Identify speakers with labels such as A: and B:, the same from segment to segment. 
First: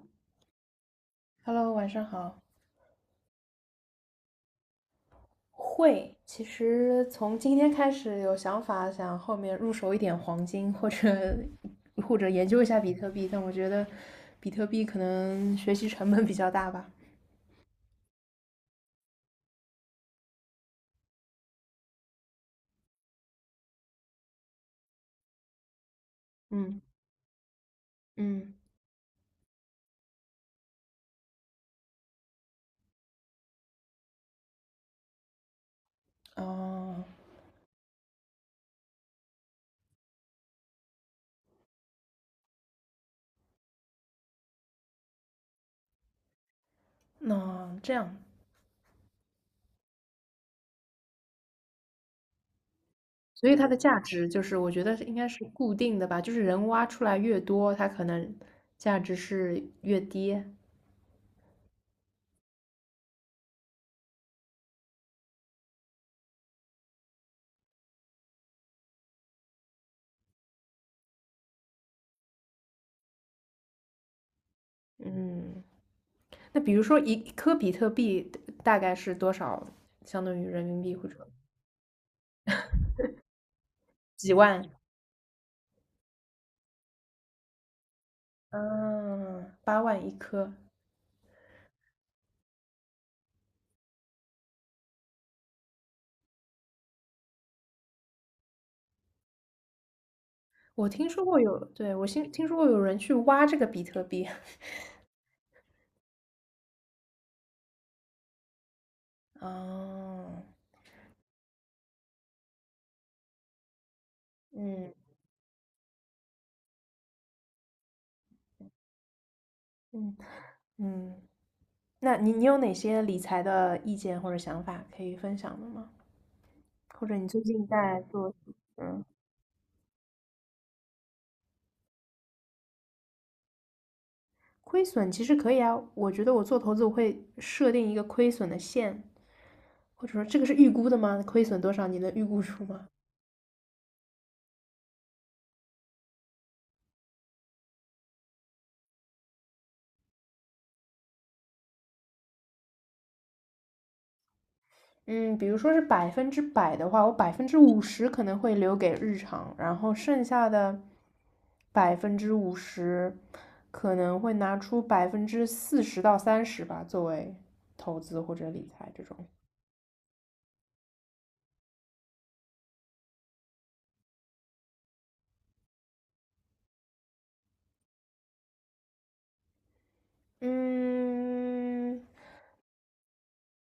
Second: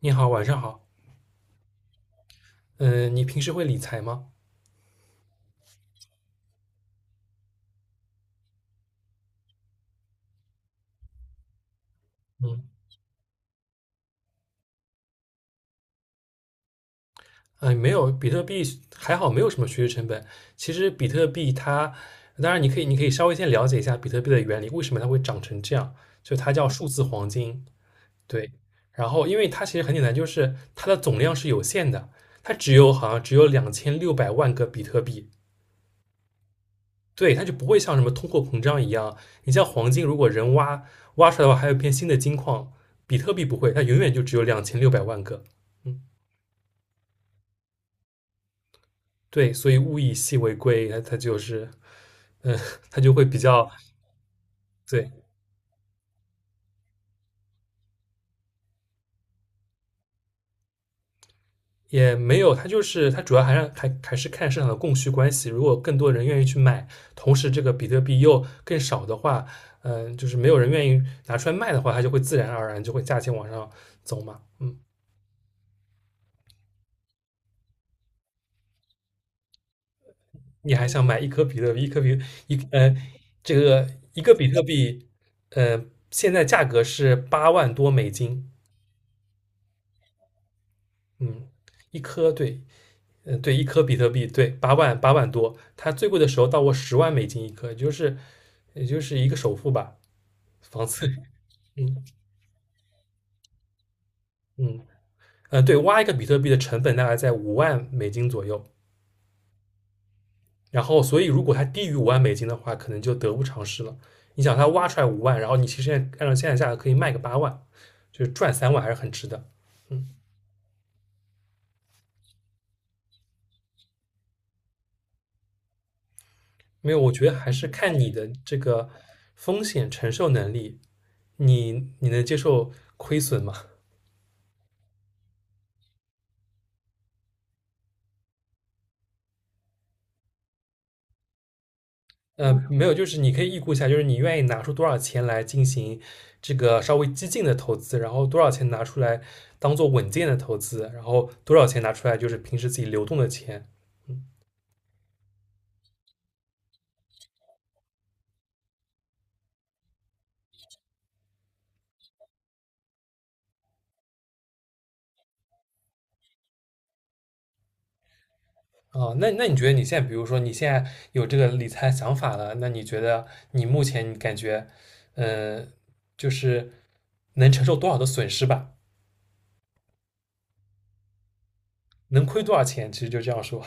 A: 你好，晚上好。
B: Hello，晚上好。
A: 嗯，你平时会理财吗？
B: 会，其实从今天开始有想法，想后面入手一点黄金，或者研
A: 嗯，
B: 究一下比特币，但我觉得比特币可能学习成本比较大吧。
A: 啊，没有，比特币还好，没有什么学习成本。其实比特币它，当然你可以稍微先了解一下比特币的原理，为什么它会长成这样？就它叫
B: 嗯
A: 数字黄金，对。
B: 嗯，
A: 然后，因为它其实很简单，就是它的总量是有限的，它只有好像只有2600万个比特币，
B: 哦，
A: 对，它就不会像什么通货膨胀一样。你像黄金，如果人挖挖出来的话，还有一片新的金矿，比特币不会，它永远就只有两千六百万个。嗯。
B: 那这样，
A: 对，所以物以稀为贵，它就是，嗯，它就会比
B: 所以
A: 较，
B: 它的价值就是，我觉得是
A: 对，
B: 应该是固定的吧，就是人挖出来越多，它可能价值是越低。
A: 也没有，它就是它主要还是看市场的供需关系。如果更多人愿意去买，同时这个比特币又更少的话，嗯，就是没有人愿意拿出来卖的话，它就会自然而然就会价钱往上走嘛。嗯，
B: 嗯，那比如说一颗比特币大概是多少，相当于人
A: 你
B: 民
A: 还
B: 币
A: 想
B: 或
A: 买
B: 者？
A: 一颗比特币，一颗比一呃，这个一
B: 几
A: 个比特
B: 万？
A: 币，呃，现在价格是8万多美金，
B: 嗯，八万一颗。
A: 嗯，一颗对。嗯，对，一颗比特币，对，八万多，它最贵的时候到过10万美金一颗，也就是一个首付吧，房
B: 我
A: 子，
B: 听说过有，对，
A: 嗯
B: 我听说过有人去挖这个比特币。
A: 嗯嗯，对，挖一个比特币的成本大概在五万美金左右，
B: 哦，
A: 然后所以如果它低于五万美金的话，可能就得不偿失了。你想它挖
B: 嗯
A: 出来五万，然后你其实按照现在价格可以卖个八万，就是赚3万还是很值的。嗯，
B: 嗯嗯，那你有哪些理财的意见或者想法可以分享的吗？
A: 没有，
B: 或
A: 我
B: 者你
A: 觉得
B: 最
A: 还是
B: 近
A: 看
B: 在
A: 你的
B: 做什么
A: 这个风险承受能力，你能接受亏损吗？
B: 亏损其实可以啊，我觉得我做投资我会设定一个亏损的线，或者说这个是预估的吗？亏损多少？你能预估出
A: 没
B: 吗？
A: 有，就是你可以预估一下，就是你愿意拿出多少钱来进行这个稍微激进的投资，然后多少钱拿出来当做稳健的投资，然后多少钱拿出来就是平时自己流动的钱。
B: 嗯，比如说是百分之百的话，我百分之五十可能会留给日常，然后剩下的百分之五十可能会拿出百分之四十到三十吧，作为投资或者理财这
A: 啊、
B: 种。
A: 那那你觉得你现在，比如说你现在有这个理财想法了，那你觉得你目前你感觉，呃，就是能承受多少的损失吧？
B: 嗯，
A: 能亏多少钱？其实就这样说。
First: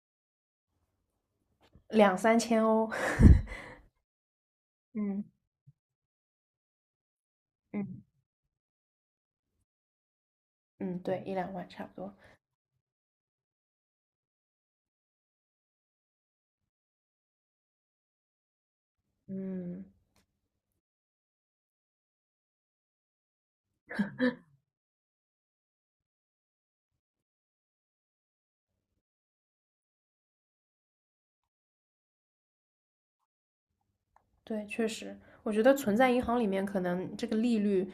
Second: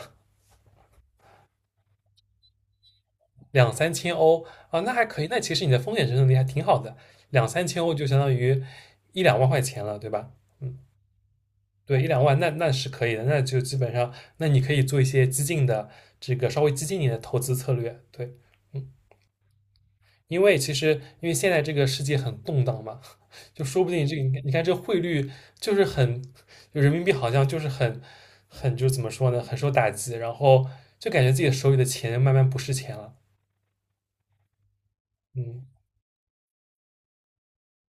B: 两三千哦。
A: 两三千欧啊，那还可
B: 嗯
A: 以。那其实你的风险承受能力还挺好的，两三千欧
B: 嗯
A: 就相当于一两万块钱了，对吧？嗯，
B: 嗯，对，一两万差不
A: 对，一
B: 多。
A: 两万，那是可以的。那就基本上，那你可以做一些激进的这个稍微激进一点的投资策略，对。嗯，
B: 嗯，
A: 因为其实，因为现在这个世界很动荡嘛，就说不定这个你看你看这汇率就是很，就人民币好像就是很就怎么说呢，很受打击，然后就感觉自己手里的钱慢慢不是钱了，
B: 对，确实，我觉
A: 嗯。
B: 得存在银行里面可能这个利率，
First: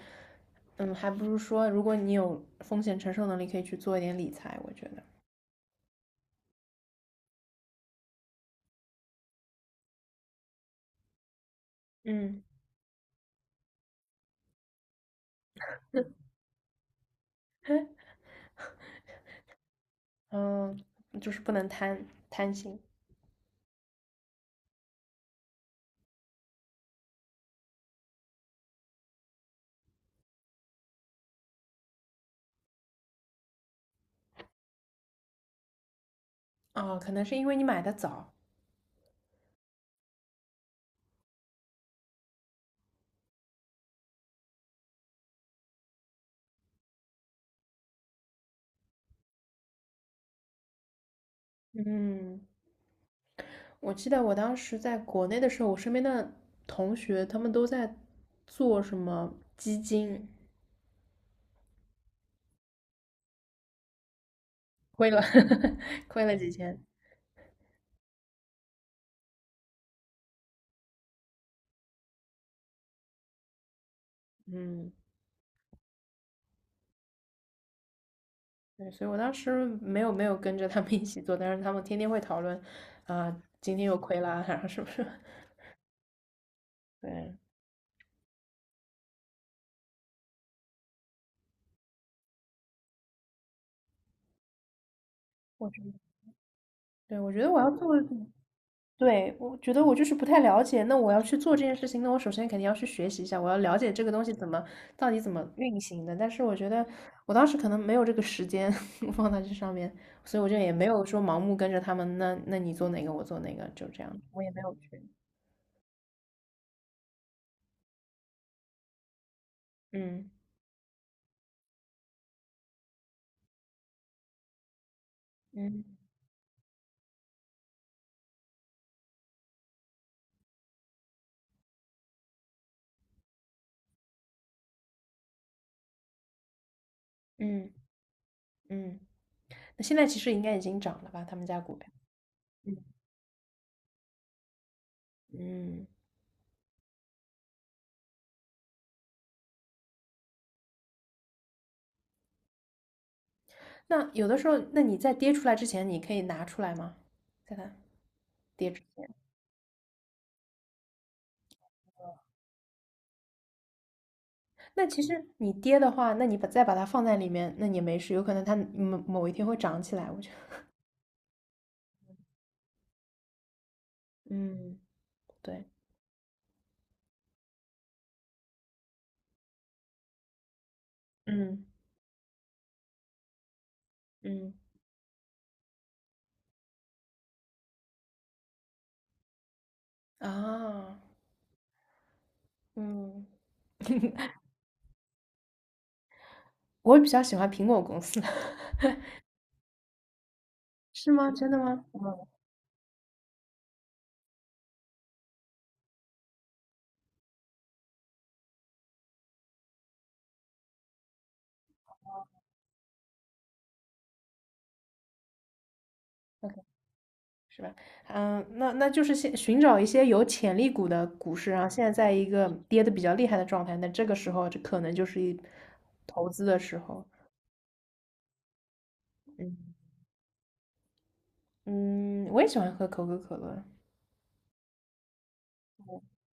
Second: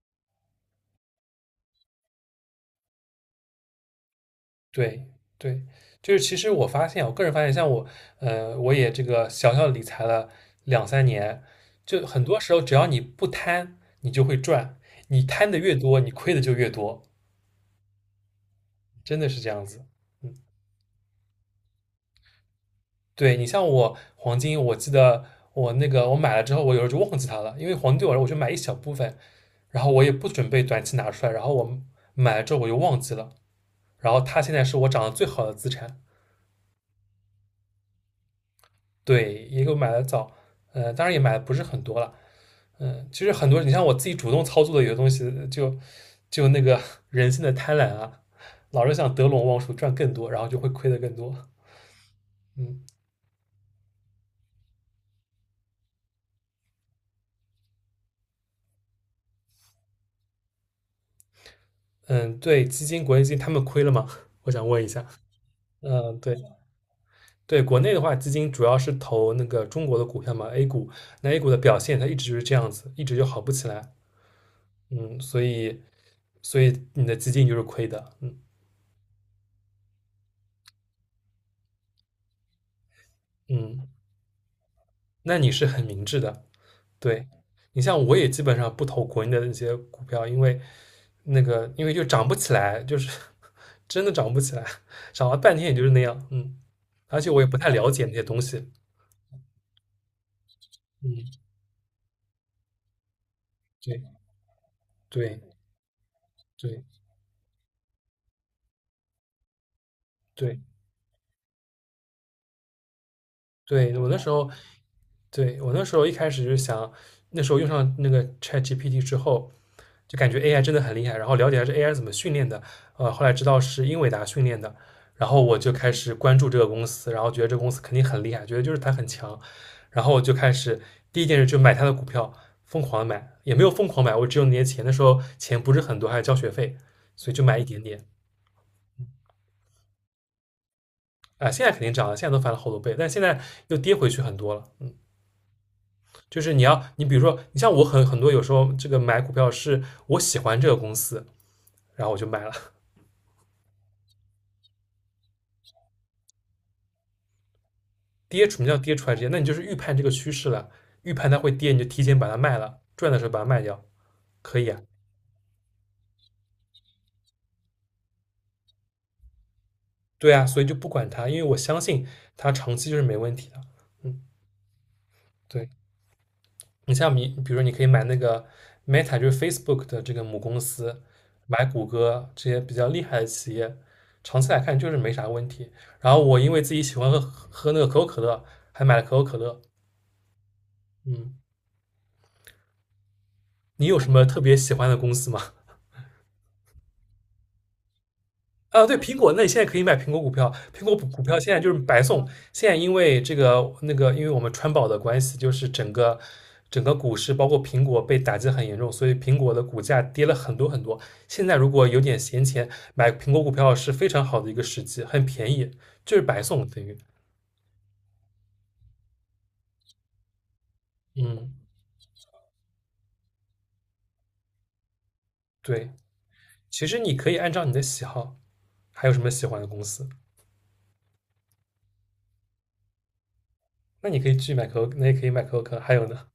B: 嗯，还不如说如果你有风险承受能力，可以去做一点理财，我觉得。
A: 对对，就是其实我发现，我个人发现，像我，我也这个小小理财了两三年，就很多
B: 嗯，
A: 时候只要你不贪，你就会赚，你贪的越多，你亏的就越多，真的是这样子。嗯，
B: 嗯，就是不能贪心。
A: 对你像我黄金，我记得我那个我买了之后，我有时候就忘记它了，因为黄金对我来说我就买一小部分，然后我也不准备短期拿出来，然后我买了之后我就忘记了，然后它现在是我涨得最好的资产，
B: 啊，可能是因为你买的早。
A: 对，也给我买的早，当然也买的不是很多了。其实很多，你像我自己主动操作的有些东西，就那个 人性的贪婪啊，老是想得陇望蜀赚更多，然后就会亏的更多。
B: 嗯，
A: 嗯
B: 我记得我当时在国内的时候，我身边的同学他们都在做什么基金，
A: 嗯，对，基金国内基金他们亏了吗？我想问一下。
B: 亏了
A: 嗯，
B: 亏
A: 对
B: 了几千。
A: 对，国内的话，基金主要是投那个中国的股票嘛，A 股，那 A 股的表现它一直就是这样子，一直就好不起来。
B: 嗯，
A: 嗯，所以你的基金就是亏的。嗯
B: 对，所以我当时没有跟着他们一起做，但是他们天天会讨论，啊、今天
A: 嗯，
B: 又亏了啊，然后是不是？
A: 那你是很明智的。对，
B: 对，
A: 你像我也基本上不投国内的那些股票，因为那个因为就涨不起来，就是 真的涨不起来，涨了半天
B: 我
A: 也
B: 觉
A: 就是
B: 得，
A: 那样，嗯，
B: 对，
A: 而且
B: 我
A: 我
B: 觉
A: 也
B: 得
A: 不
B: 我
A: 太
B: 要
A: 了
B: 做，
A: 解那些东西，
B: 对，我觉得我就是不太了解。那我要
A: 嗯，
B: 去做这件事情，那我首先肯定要去学习一下，我要了解这个
A: 对
B: 东西到底怎
A: 对
B: 么运行的。但是我觉
A: 对
B: 得我当时可能没有这个时间 放在这上面，所以我就
A: 对
B: 也没有说盲目跟着他们。那你做哪个，我做哪个，就
A: 对，
B: 这
A: 我
B: 样，
A: 那时
B: 我
A: 候
B: 也没有去。
A: 对，我那时候一开始就想，那时候用上那个 ChatGPT 之后，就
B: 嗯
A: 感觉 AI 真的很厉害，然后了解下这 AI 怎么训练的，后来知道是英伟达训练的，然后我就开
B: 嗯
A: 始关注这个公司，然后觉得这个公司肯定很厉害，觉得就是它很强，然后我就开始第一件事就买它的股票，疯狂地买，也没有疯狂买，我只有那些钱，那时候钱不是很多，还要交学费，所以就买一
B: 嗯
A: 点点。
B: 嗯。那现在其实应该已经涨了吧？他们
A: 啊、
B: 家
A: 现在
B: 股
A: 肯
B: 票。
A: 定涨了，现在都翻了好
B: 嗯
A: 多倍，但现在又跌回去很多了。嗯，
B: 嗯。
A: 就是你要，你比如说，你像我很多有时候这个买股票是我喜欢这个公司，然后我就买了，
B: 那有的时候，那你在跌出来之前，你可以拿出来吗？在它
A: 跌什么
B: 跌
A: 叫
B: 之
A: 跌出
B: 前。
A: 来之前，那你就是预判这个趋势了，预判它会跌，你就提前把它卖了，赚的时候把它卖掉，可以啊，
B: 那其实你跌的话，那你再把它放在里面，那你没事，有可能它某一天会涨起来。我觉
A: 对啊，
B: 得，
A: 所以就不管它，因为我相信它长期就是没问题的，嗯，
B: 嗯，对，
A: 对。你像你，比如说你可以买那个 Meta，就是 Facebook 的这个母公司，买
B: 嗯
A: 谷歌这些比较厉害的企业，长期
B: 嗯，
A: 来看就是没啥问题。然后我因为自己喜欢喝那个可口可乐，还买了可口可乐。
B: 啊，
A: 嗯，
B: 嗯，
A: 你有什么特别喜欢的公司吗？
B: 我比较喜欢苹果公司，
A: 啊，对，苹果，那你现在可以买苹果股票，苹果
B: 是
A: 股
B: 吗？
A: 票
B: 真
A: 现
B: 的
A: 在就是
B: 吗？
A: 白送，
B: 嗯
A: 现在因为这个那个，因为我们川宝的关系，就是整个股市包括苹果被打击很严重，所以苹果的股价跌了很多很多。现在如果有点闲钱买苹果股票是非常好的一个时机，很便宜，就是白
B: ，OK，
A: 送等于，
B: 是吧？嗯，那就是先寻找一些有潜力股的股市，
A: 嗯，
B: 然后现在在一个跌的比较厉害的状态，那这个时候就可能就是
A: 对，
B: 投资的时
A: 其实
B: 候。
A: 你可以按照你的喜好，还有什么喜
B: 嗯，
A: 欢的公司，
B: 嗯，我也喜欢喝可口可乐，
A: 那你可以去买可口，那也可以买可口可乐，还有呢？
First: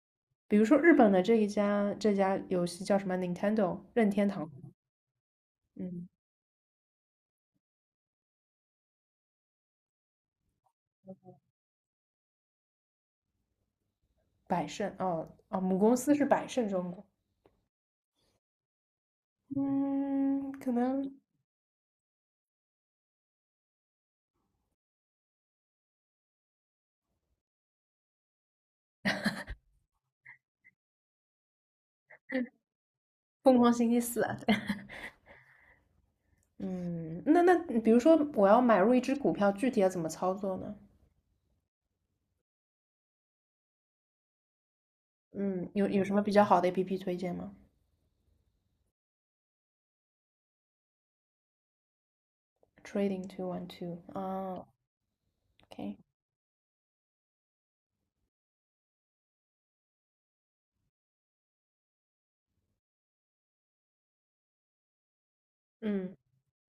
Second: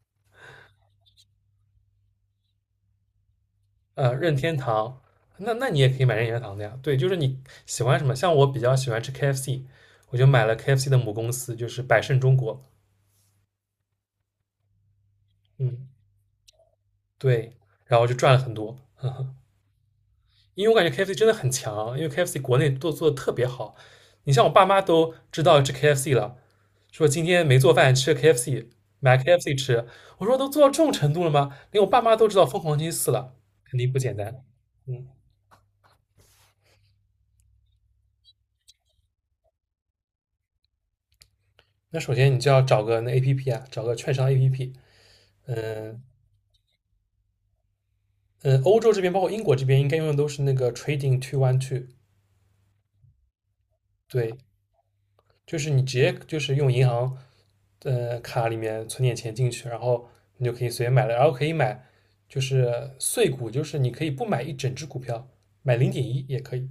B: 比如说日本的这家游戏叫什么？Nintendo 任天
A: 任
B: 堂，
A: 天堂，那你也可以
B: 嗯，
A: 买任天堂的呀。对，就是你喜欢什么，像我比较喜欢吃 KFC，我就买了 KFC 的母公司，就是百胜中国。
B: 百胜哦哦，母
A: 嗯，
B: 公司是百胜中国，
A: 对，然后就赚了很多，
B: 嗯，
A: 因
B: 可
A: 为我感觉
B: 能
A: KFC 真的很强，因为 KFC 国内都做的特别好。你像我爸妈都知道吃 KFC 了，说今天没做饭吃 KFC，买 KFC 吃。我说都做到这种程度了吗？连我爸妈都知道疯狂星期四了，
B: 疯狂
A: 肯
B: 星
A: 定不
B: 期
A: 简
B: 四啊，
A: 单。
B: 对，
A: 嗯，
B: 嗯，那比如说我要买入一只股票，具体要怎么操作呢？
A: 那首先你就要找个那 APP 啊，找个券商 APP。嗯、
B: 嗯，有
A: 呃
B: 有什么比较好的 APP 推荐吗
A: 嗯，欧洲这边包括英国这边应该用的都是那个 Trading 212，
B: ？Trading two one two
A: 对，
B: 啊
A: 就是你直
B: ，OK，
A: 接就是用银行卡里面存点钱进去，然后你就可以随便买了，然后可以买就是碎股，就是你可以不买一整只股票，买零点
B: 嗯
A: 一也可以，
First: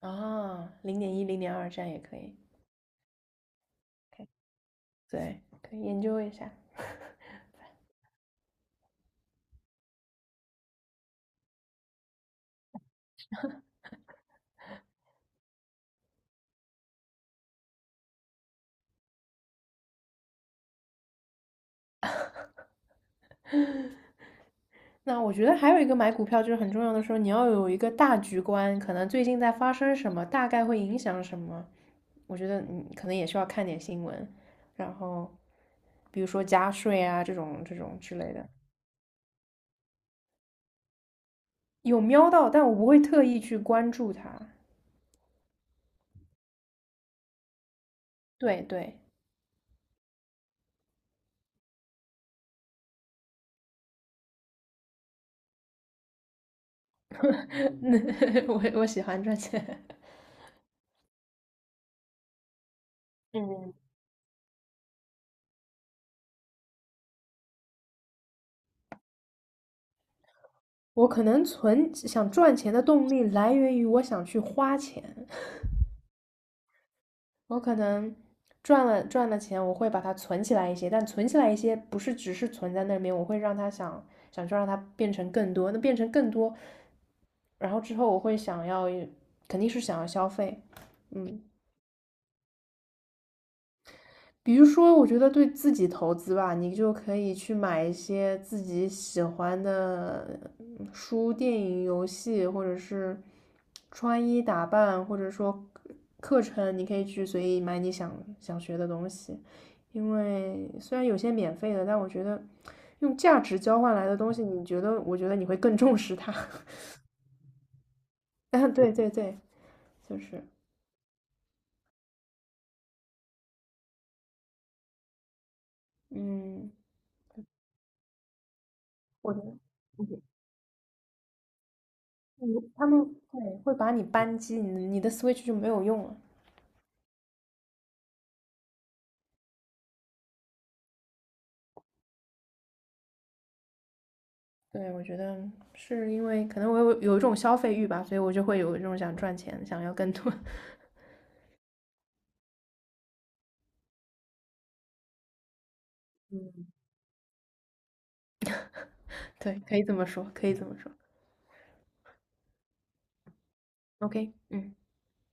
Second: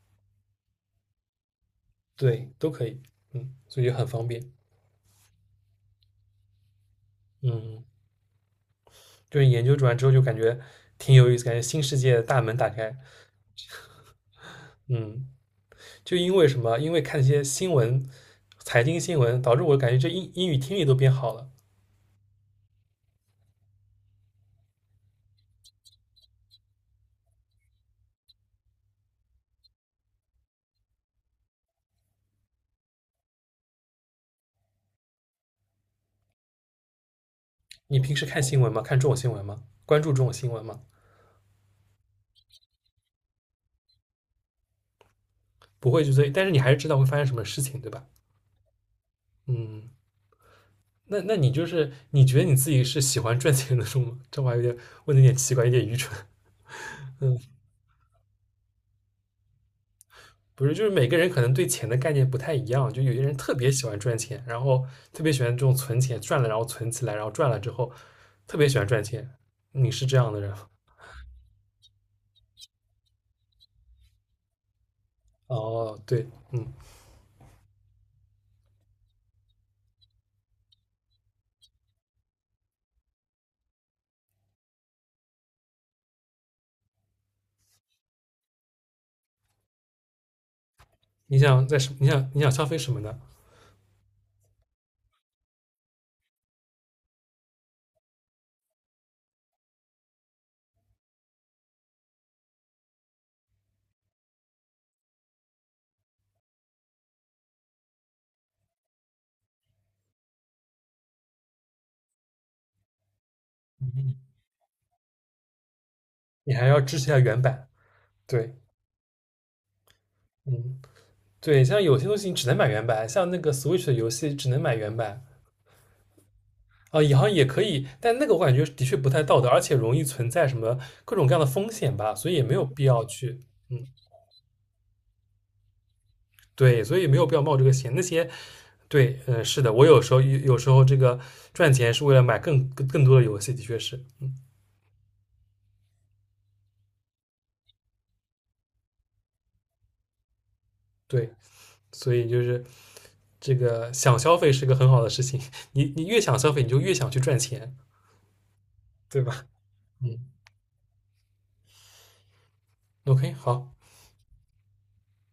B: 啊，零点一零点二这样也可以
A: 对，都可以，嗯，所以就很方
B: ，OK，
A: 便，
B: 对，可以研究一下。
A: 嗯，就是研究完之后就感觉挺有意思，感觉新世界的大门打开，嗯，就因为什么？因为看一些新闻，财经新闻，导致我感觉这英语听力都变好了。
B: 那我觉得还有一个买股票就是很重要的时候，你要有一个大局观，可能最近在发生什么，大概会影响什么。我觉得你可能也需要看点新闻，然后比如说加税啊这种这
A: 你
B: 种
A: 平
B: 之
A: 时
B: 类
A: 看
B: 的，
A: 新闻吗？看这种新闻吗？关注这种新闻吗？
B: 有瞄到，但我不会特意去关注它。
A: 不会，就追，但是你还是知道会发生什么事情，对吧？
B: 对对，
A: 嗯，那你就是你觉得你自己是喜欢赚钱的种吗？这话有点问的有点奇怪，有点愚蠢。
B: 那我喜欢赚钱。
A: 不是，就是每个人可能对钱的概念不太一样，就有些人特别
B: 嗯，
A: 喜欢赚钱，然后特别喜欢这种存钱，赚了然后存起来，然后赚了之后特别喜欢赚钱。你是这样的人。
B: 我可能存想赚钱的动力来源于我想去花钱。
A: 哦，对，嗯，
B: 我可能赚了钱，我会把它存起来一些，但存起来一些不是只是存在那边，我会让它想去让它变成更多，那变成更多，然后之后我会想要，肯定是想要消费，
A: 你
B: 嗯，
A: 想在什你想你想消费什么呢？
B: 比如说，我觉得对自己投资吧，你就可以去买一些自己喜欢的书、电影、游戏，或者是穿衣打扮，或者说课程，你可以去随意买你想学的东西。因为虽然有些免费的，但我觉得用价值交换来的东西，你觉得，我觉得你会更重视它。
A: 你还 要支持一下原版，对，
B: 啊，对对对，就是，
A: 嗯。对，像有些东西你只能买原版，像那个 Switch 的游戏只能买原版
B: 嗯，
A: 啊，也好像也可以，但那个我感觉的确不太
B: 我
A: 道
B: 觉
A: 德，
B: 得。
A: 而且容易存在什么各种各样的风险吧，所以也
B: 嗯，
A: 没有必
B: 他
A: 要
B: 们对
A: 去，
B: 会
A: 嗯，
B: 把你扳机，你的 Switch 就没有用了。
A: 对，所以没有必要冒这个险。那些对，嗯，是的，我有时候有时候这个赚钱是为了买更多的游戏，的确是，嗯
B: 对，我觉得是因为可能我有一种消费欲吧，所以我就会有一种想赚钱，想要更多。
A: 对，所以就是这个想消费是个很好的事情，你你越想消费，你
B: 嗯。
A: 就越想去赚钱，对吧？
B: 对，可以这么
A: 嗯
B: 说，可以这么说。
A: ，OK，好。
B: OK，嗯。